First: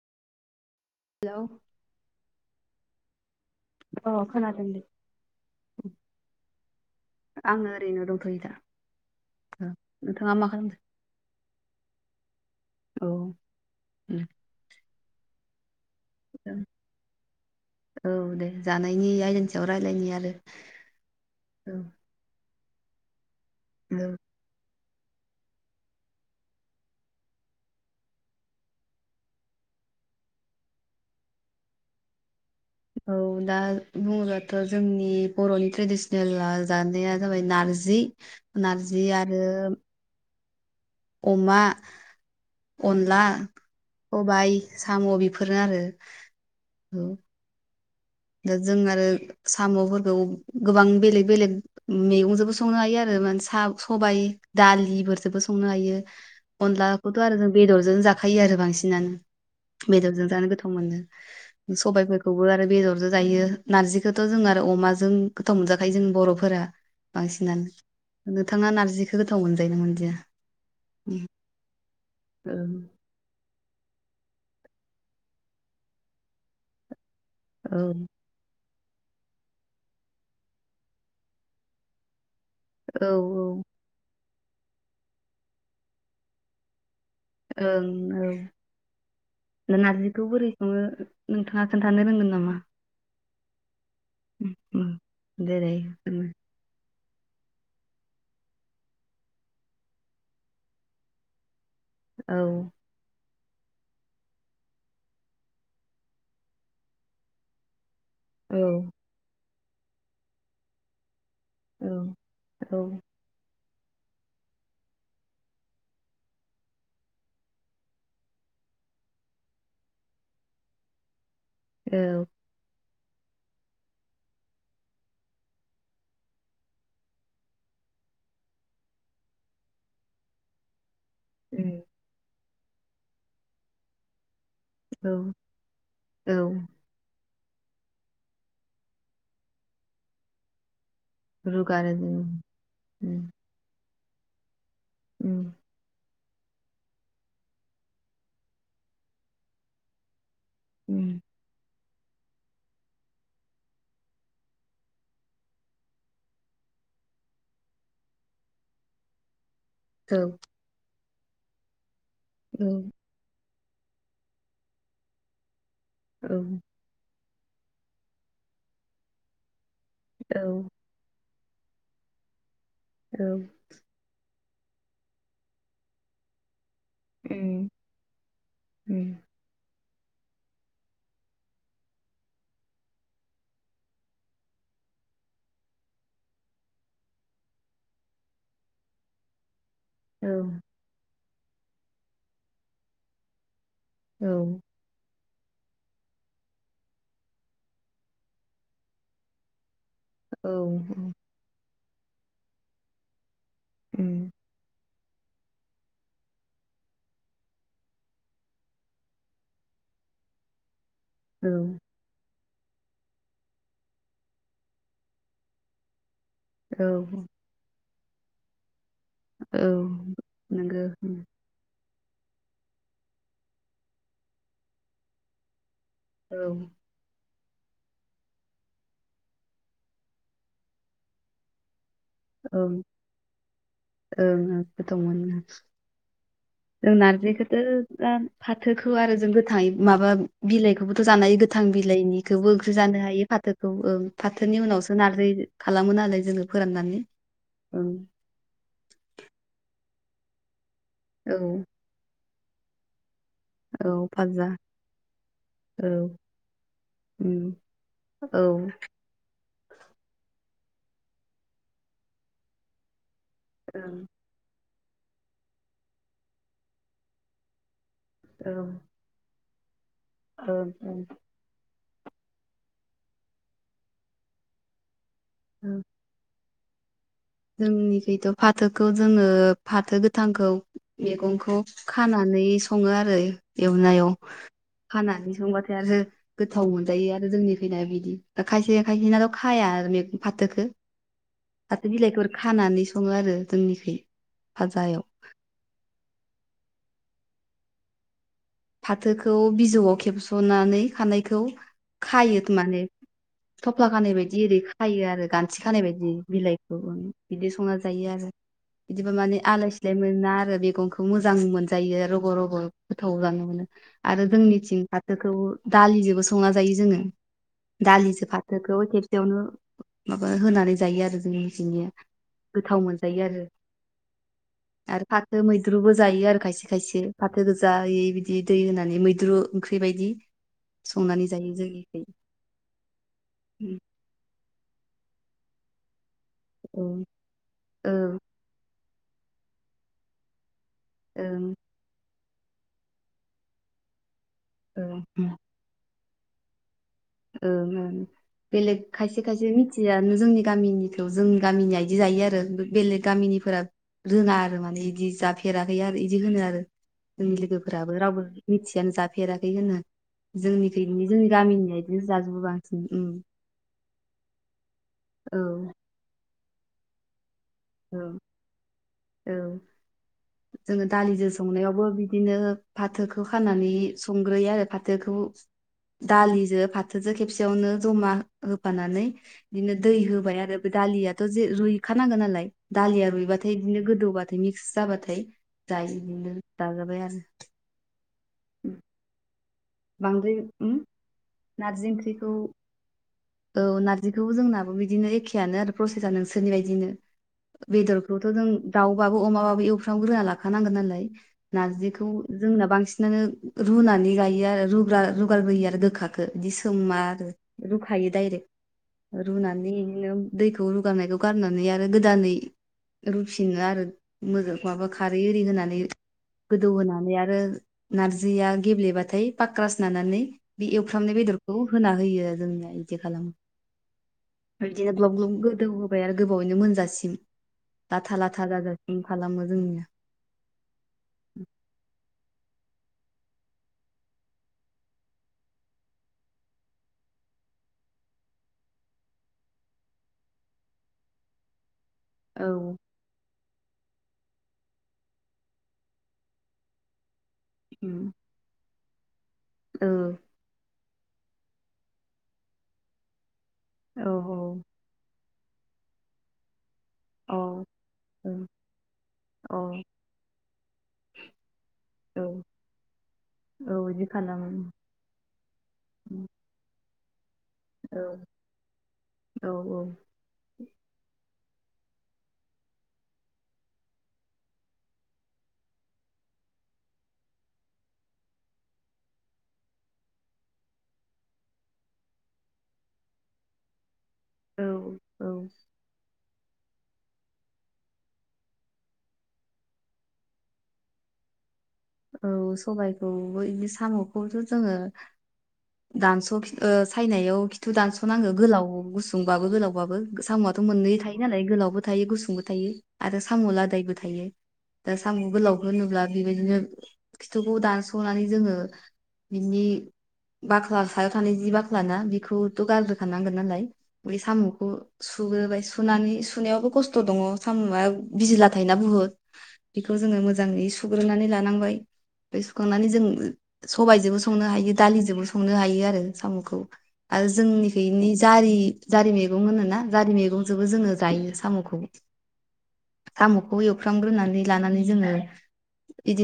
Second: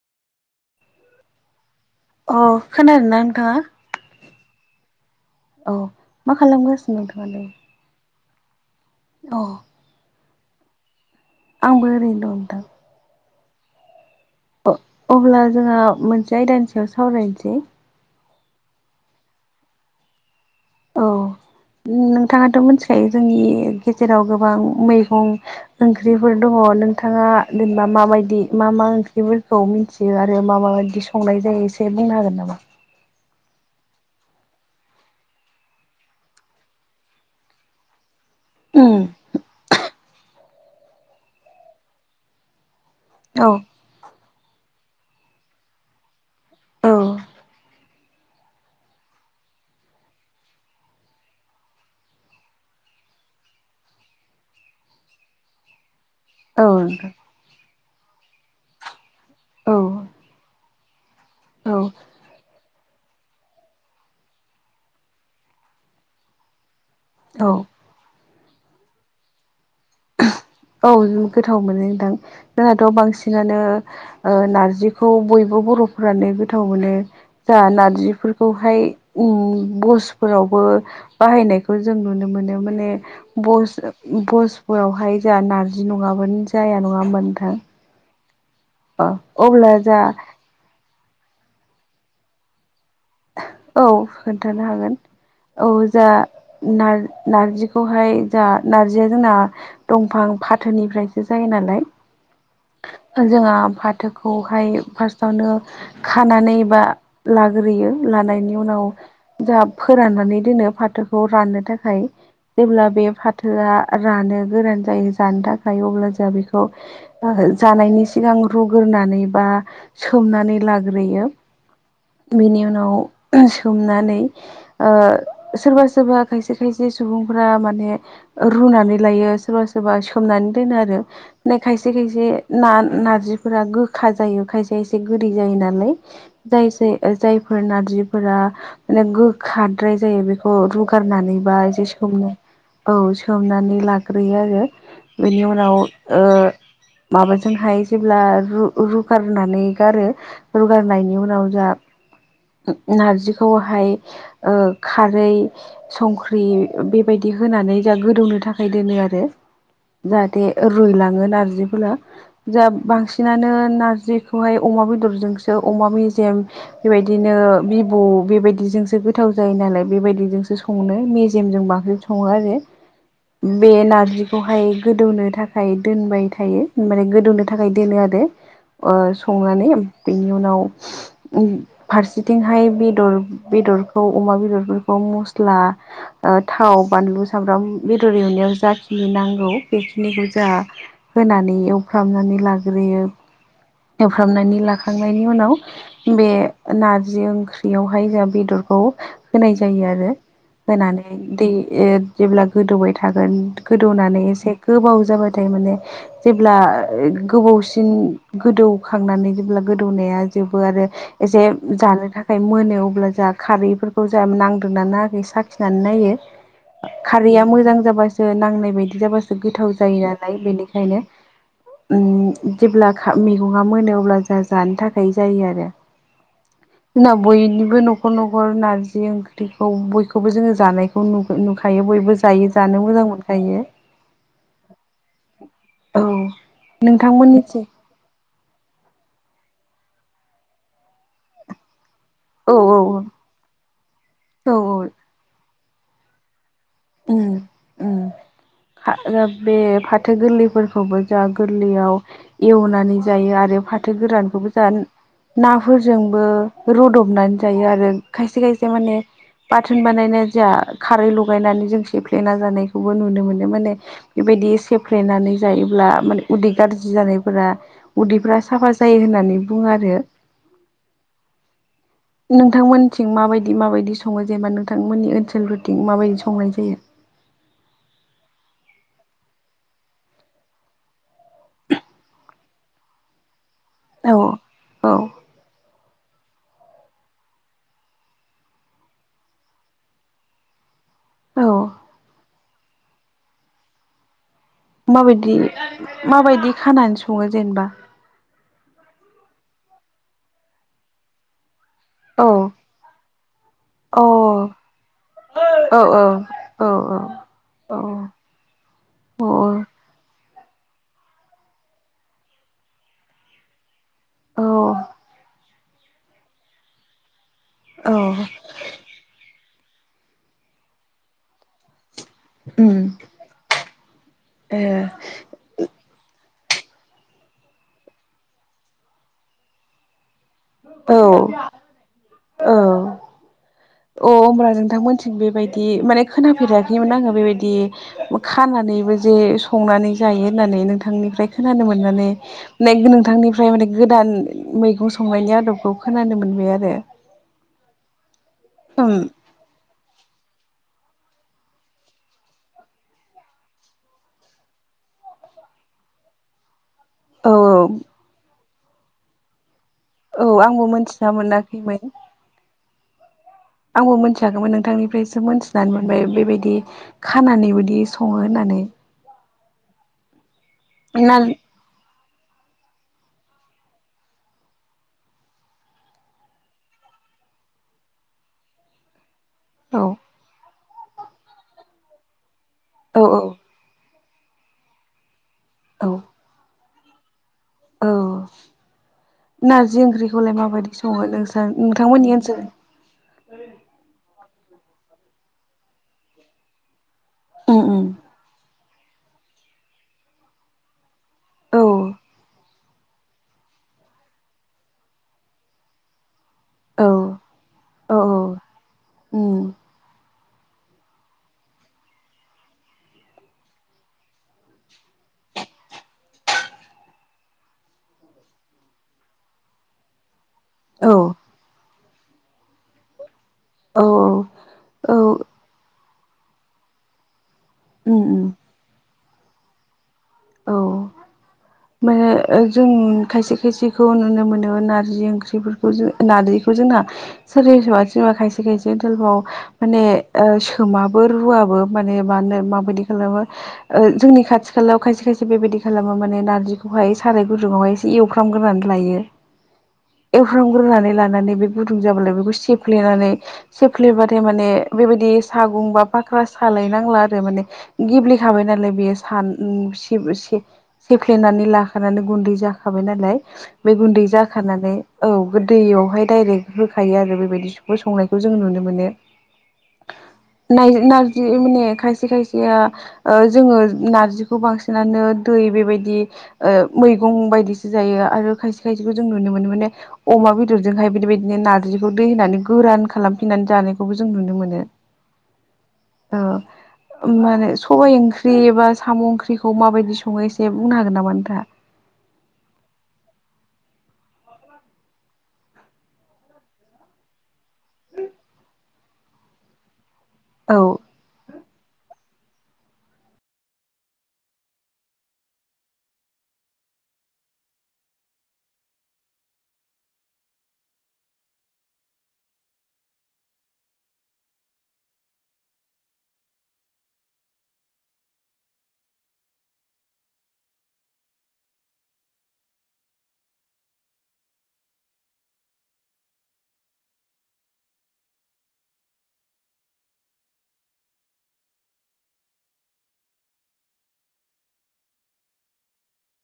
हेल' खोनादों नोंथाङा? अ खोनादोंदि औ मा खालामगासिनो नोंथाङालाय? आङो ओरैनो नोंथाङा मा खालामदो? आंबो ओरैनोदं नोंथां। [unintelligible] अब्ला जोंहा मोनसे आयदानि सायाव सावरायनोसै। औ दे जानायनि आयदानि सायाव रायज्लायनि आरो। औ औ नोंथाङाथ' मिथिखायो जोंनि औ गेजेराव गोबां मै मैगं ओंख्रिफोर दङ नोंथाङा जेनेबा माबायदि मा मा ओंख्रिफोरखौ मिथियो। आरो मा मा बिायदि संनाय जायो एसे बुंनो हागोन नामा? औ दा बुङोबाथ' जोंनि बर'नि ट्रेडिसनेल जानाया जाबाय नारजि। नारजि उम आरो अमा अनला औ सबाय साम' बेफोर बेफोरो आरो औ। दा जों आरो साम'फोरखौ गोबां बेलेग बेलेग मैगंजोंबो संनो हायो आरो। सबाय दालिफोरजोंबो संनो हायो। औ नोंथां अनलाखौथ' आरो जों बेदरजों जाखायो आरो औ बांसिनानो। बेदरजों जानो गोथाव मोनो सबायफोरखौबो आरो बेदरजों। बेयो नारजिखौथ जों आरो अमाजों गोथाव मोनजाखायो जों बरफोरा औ बांसिनानो। नोंथाङा नारजिखौ गोथाव मोनजायो ना मोनजाया। औ गोथाव मोनजायोदा औ जोंहाथ बांसिनानो। ओ नारजिखौ बयबो बरफ्रानो गोथाव मोनो। जा नारजिफोरखौहाय। उम बसफोरावबो बाहायनायखौ जों नुनो मोनो। माने औ बस-बसफोरावहाय जोंहा नारजि नङाबानो जाया नङा होमबा नोंथां ओं औ अ अब्ला दा जा नारजिखौ बोरै संङो। नोंथाङा खोन्थानो रोंगोन नामा। औ खोन्थानो उम हागोन जेरै औ जा उम नार नारजिखौहाय जा नारजिया जोंना दंफां फाथोनिफ्रायसो जायो नाला। औ। जोंहा फाथोखौहाय फार्स्टआवनो खानानै बा लाग्रोयो। लानायनि औ उनाव जाहा फोराननानै दोनो फाथो खौ राननो औ थाखाय औ जेब्ला बे फाथोआ। रानो गोरान जायो जानो थाखाय अब्ला जोंहा बेखौ। जानायनि सिगां रुग्रोनानै बा सोमनानै लाग्रोयो। औ बेनि उनाव। सोमनानै ओ सोरबा सोरबा खायसे खायसे सुबुंफोरा माने। रुनानै लायो सोरबा सोरबा सोमनानै दोनो आरो ना उम खायसे। बे ना-नारजिफोरा गोखा जायो खायसे। एसे औ गोदै जायो नालाय औ जाय ओ जाय फोर नारजिफोरा माने गोखाद्राय जायो बेखौ रुख रुगारनानैबा एसे रुगारो जों सोमनो औ उम सोमनानै लाग्रोयो आरो। उम बेनि उनाव ओ माबाजोंहाय जेब्ला रु-रुगारनानै गारो। उम रुगारनायनि उनाव जा नारजिखौहाय ओ खारै संख्रि बेबायदि होना नानै जा गोदौनो थाखाय दोनो आरो। औ जाहाथे रुइलांङो नारजिफोरा औ जा बांसिनानो। नारजिखौहाय अमा बेदरजोंसो अमा औ मेजेम बेबाय बिदिनो बिबु बेबायदिजोंसो गोथाव जायो नालाय औ बेबायदि संनो। मेजेमजों बासिन संङो आरो औ बे नारजि खौहाय गोदौनो थाखाय दोनबाय थायो। माने गोदौनो थाखाय दोनो आरो ओ संनानै बेनि उनाव। ओम फारसेथिंहाय बेदर बेदरखौ अमा बेदरफोरखौ मस्ला। ओ थाव बानलु सामब्राम बेदर एवनायाव जाखिनि नांगौ। बेखिनिखौ जोंहा होनानै एवफ्रामनानै लाग्रोयो। एवफ्रामनानै लाखानाय नि उनाव बे नारजि ओंख्रियावहाय जोंहा बेदरखौ होनाय जायो आर रो औ होनानै दै जेब्ला गोदौय थागोन। गोदौनानै एसे गोबाव जाबाथाय माने। जेब्ला गोबावसिन गोदौखांनानै जेब्ला गोदौनाया जोबो आरो। एसे जानो थाख थाखाय मोनो अब्ला जोंहा खारैफोरखौ जा नांदोंना नांङाखै साखिनानै नायो। खारैआ मोजां जाबासो नांनाय बायदि जाबासो औ गोथाव जायो नालाय नंगौ बेनिखायनो। ओम जेब्ला मैगंङा मोनो अब्ला जों जानो थाखाय जायो आरो। औ। जोंना बयनिबो न'खर न'खर नारजि ओंख्रिखौ बयखौबो जोंङो जानायखौ नुखायो बयबो। जायो औं जानो मोजां मोनखायो ओं ओं गोथावमोन औ जों नारजिखौथ' नोंथांमोननिथिं दा फाथोखौ आरो जोगोथांयै माबा बिलाइखौबोथ' जानाय गोथां बि औ बिलाइनिखौबो ओंख्रि औ जानो हायो फाथोखौ औ फाथोनि औ उनावसो नारजि खालामो नालाय जोङो फोराननानै ओम ओं ओम फा ओ बे फाथो गोरलैफोर खौबो जा औ गोरलैयाव एवनानै जायो आरो औ फाथो फाजा गोरानखौबो जान औ नाफोरजोंबो रुदबनानै उम, जायो आरो औ खायसे ओं खायसे माने बाथोन बानायना जा खारै लगायनानै जों सेफ्लेना जानायखौबो नुनो मोनो माने बेबायदि सेब फ्लेनानै जायोब्ला माने उदै गाज्रि जानायफोरा उदैफ्रा साफा जायो होननानै बुङो आरो ओ ओं नोंथांमोनथिं माबायदि माबायदि सङो जेनेबा नोंथांमोननि औ ओनसोलफोरथिं माबायदि संनाय जायो [inaudible] जोंनिखैथ' फाथोखौ जोङो फाथो गोथांखौ मैगंखौ खानानै नै सङो आरो एवनायाव औ औ खानानै संबाथाय आरो गोथाव मोनजायो आरो जोंनि खैजाय बिदि दा खायसे खायसेनाथ' खाया आरो मैगं फाथोखो औ फाथो बिलाइखौ खानानै सङो आरो जोंनिखै फाजायाव माबायदि माबायदि खानानै सङो जेनेबा फाथोखौ बिजौआव खेबस'नानै खानायखौ औ खायोखोमालै थफ्ला औ खानाय बायदि ओरै खायो आरो गान्थि औ खानाय औ बायदि औ बिलाइखौ बिदि संना जायो औ आरो बिदिबा माने औ आलाय सिलाय मोना आरो मैगंखौ मोजां मोनजायो रग' रग' गोथाव जानो मोनो आरो औ जोंनिथिं फाथोखौ दालिजोंबो संना जायो जोङो औ दालिजों फाथोखौ खेबसेयावनो माबा होनानै जायो आरो जोंनिथिंनिया उम गोथाव मोनजायो आरो ए आरो फाथो मैद्रुबो जायो आरो खायसे खायसे फाथो गोजायै बिदि दै होनानै मैद्रु ओंख्रि बायदि औ संनानै जायो जोनिखै औ अ होमब्ला नोंथांमोनथिं बेबायदि माने औ खोनाफेराखैमोन आङो बेबायदि औ खानानैबो जे संनानै जायो होननानै नोंथां नोंथांनिफ्राय खोनानो मोननानै माने नोंथांनिफ्राय माने गोदान औ मैगं औ संनायनि आदबखौ खोनानो मोनबाय आरो बेलेग उम खायसे खायसे मिथियानो जोंनि गामिनिखौ जों गामिनिया बिदि जायो आरो बेलेग गामिनिफोरा रोङा आरो माने बिदि जाफेराखै आरो इदि होनो आरो औ जोंनि लोगोफोराबो रावबो मिथियानो जाफेराखै होनो औ आंबो जोंनिखैनि मोनथिना जोंनि गामिनि मोनाखैमोन बो बांसिन आंबो मोनथियाखैमोन नोंथांनिफ्रायसो औ मोनथिनानै मोनबाय बेबायदि खानानै बोदि सङो औ होननानै औ जोङो ना दालिजों संनायावबो बि बिदिनो फाथोखौ खानानै संग्रोयो आरो फाथोखौ दालिजों फाथोजों खेबसेयावनो जमा होफानानै बिदिनो औ दै होबाय आरो बे दालियाथ' जे रुइखानांगोन नालाय औ दालिया औ रुइबाथाय बिदिनो गोदौबाथाय मिक्स जाबाथाय औ जायो बिदिनो जाजाबाय आरो औ ओम नारजि ओंख्रिखौलाय माबायदि सङो नोंस्रा नारजि नोंथांमोननि ओंख्रिखौ ओनसोल औ नारजिखौबो जोंनाबो बिदिनो एखेयानो आरो प्रसेसआ नोंसोरनि बायदियानो उम उम बेदरखौथ' जों दाउबाबो अमाबाबो एवफ्राम ग्रोना लाखानांगोन नालाय औ नार्जिखौ जोंना बांसिनानो रुनानै गायो आरो रुबा रुगारग्रोयो आरो गोखाखौ बिदि औ सोमा आरो औ रुखायो औ दायरेक उम रुनानै दैखौ रुगारनायखौ गारनानै आरो गोदानै रुफिनो आरो मोजां न माबा खारै एरि होनानै गोदौ होनानै आरो नारजिया गेब्लेबाथाय पाक्रास नानानै बे औ एवफ्रामनाय बेदरखौ होना होयो आरो जोंना बिदि खालामो औ बिदिनो औ ग्लब ग्लब गोदौ होबाय आरो गोबावैनो मोनजासिम उम लाथा उम लाथा जाजासिम खालामो जोंनिया औ मायाओ जों खायसे खायसेखौ नुनो मोनो नारजि ओंख्रिफोरखौ जों नारजिखौ जोंना सोरबा जेनेबा खायसे खायसे ओनसोलफ्राव माने सोमाबो रुवाबो माने मानो औ माबायदि खालामो जोंनि खाथि खालायाव खायसे खायसे बेबायदि खालामो माने नारजिखौहाय साराय गुदुावहाय एसे उम, एवफ्रामग्रोनानै लायो औ एवफ्रामग्रोनानै लानानै बे गुदुं जाब्ला बेखौ सिफ्लेनानै औ सेफ्लेबाथाय माने बेबायदि सागं बा फाख्रा सालायनो नांला आरो औ माने गेब्लेखाबाय नालाय बेयो सा औ सेफ्लेनानै लाखानानै औ गुन्दै जाखाबाय नालाय बे औ बिदि गुन्दै जाखा खालामो नालाय औ बे दैयावहाय औ डाइरेक्ट होखायो आरो बेबायदि संनायखौ जोंङो नुनो मोनो औ माने खायसे खायसेआ ओ जोङो नारजि खौ बांसिनानो दै बेबायदि ओ मैगं बायदिसो जायो आरो खायसे खायसेखौ जों नुनो मोन मोनो माने अमा बेदरजोंहाय बेदिबायदिनो नारजिखौ दै होनानै गोरान खालामफिननानै जानायखौ जों नुनो मोनो औ औ औ माने सबाय ओंख्रि बा साम' ओंख्रि खौ माबायदि सङो एसे बुंनो हागोन नामा नोंथाङा औ सबायखौबो बिदि साम'खौथ' जोङो दान्स ओ सायनायाव थु दानस'नागौ गोलाव गुसुंबाबो गोलावबाबो साम'आथ' औ मोननै थायो नालाय गोलावबो थायो गुसुं बो थायो आरो साम' लादायबो थायो दा साम' गोलावखौ होनोब्ला बेबायदिनो खिथुखौ दानस'नानै जोङो बिनि बाख्ला सायाव थानाय जि बाख्लाना बेखौथ' गारग्रोखानांगोन नालाय बे साम'खौ सुग्रोबाय सुनानै सुनायावबो खस्थ' दङ साम'आ बिजिला थायोना बुहुत बेखौ जोङो मोजाङै सुग्रोनानै लानांबाय [inaudible] बेखौ सुखांनानै जों सबायजोंबो संनो हायो दालिजोंबो संनो हायो आरो साम'खौ आरो जोंनिखैनि जारि जारि मैगं होनो ना जारि मैगंजोंबो जोङो जायो साम'खौ [inaudible] साम'खौ एवफ्रामग्रोनानै लानानै जोङो बिदिनो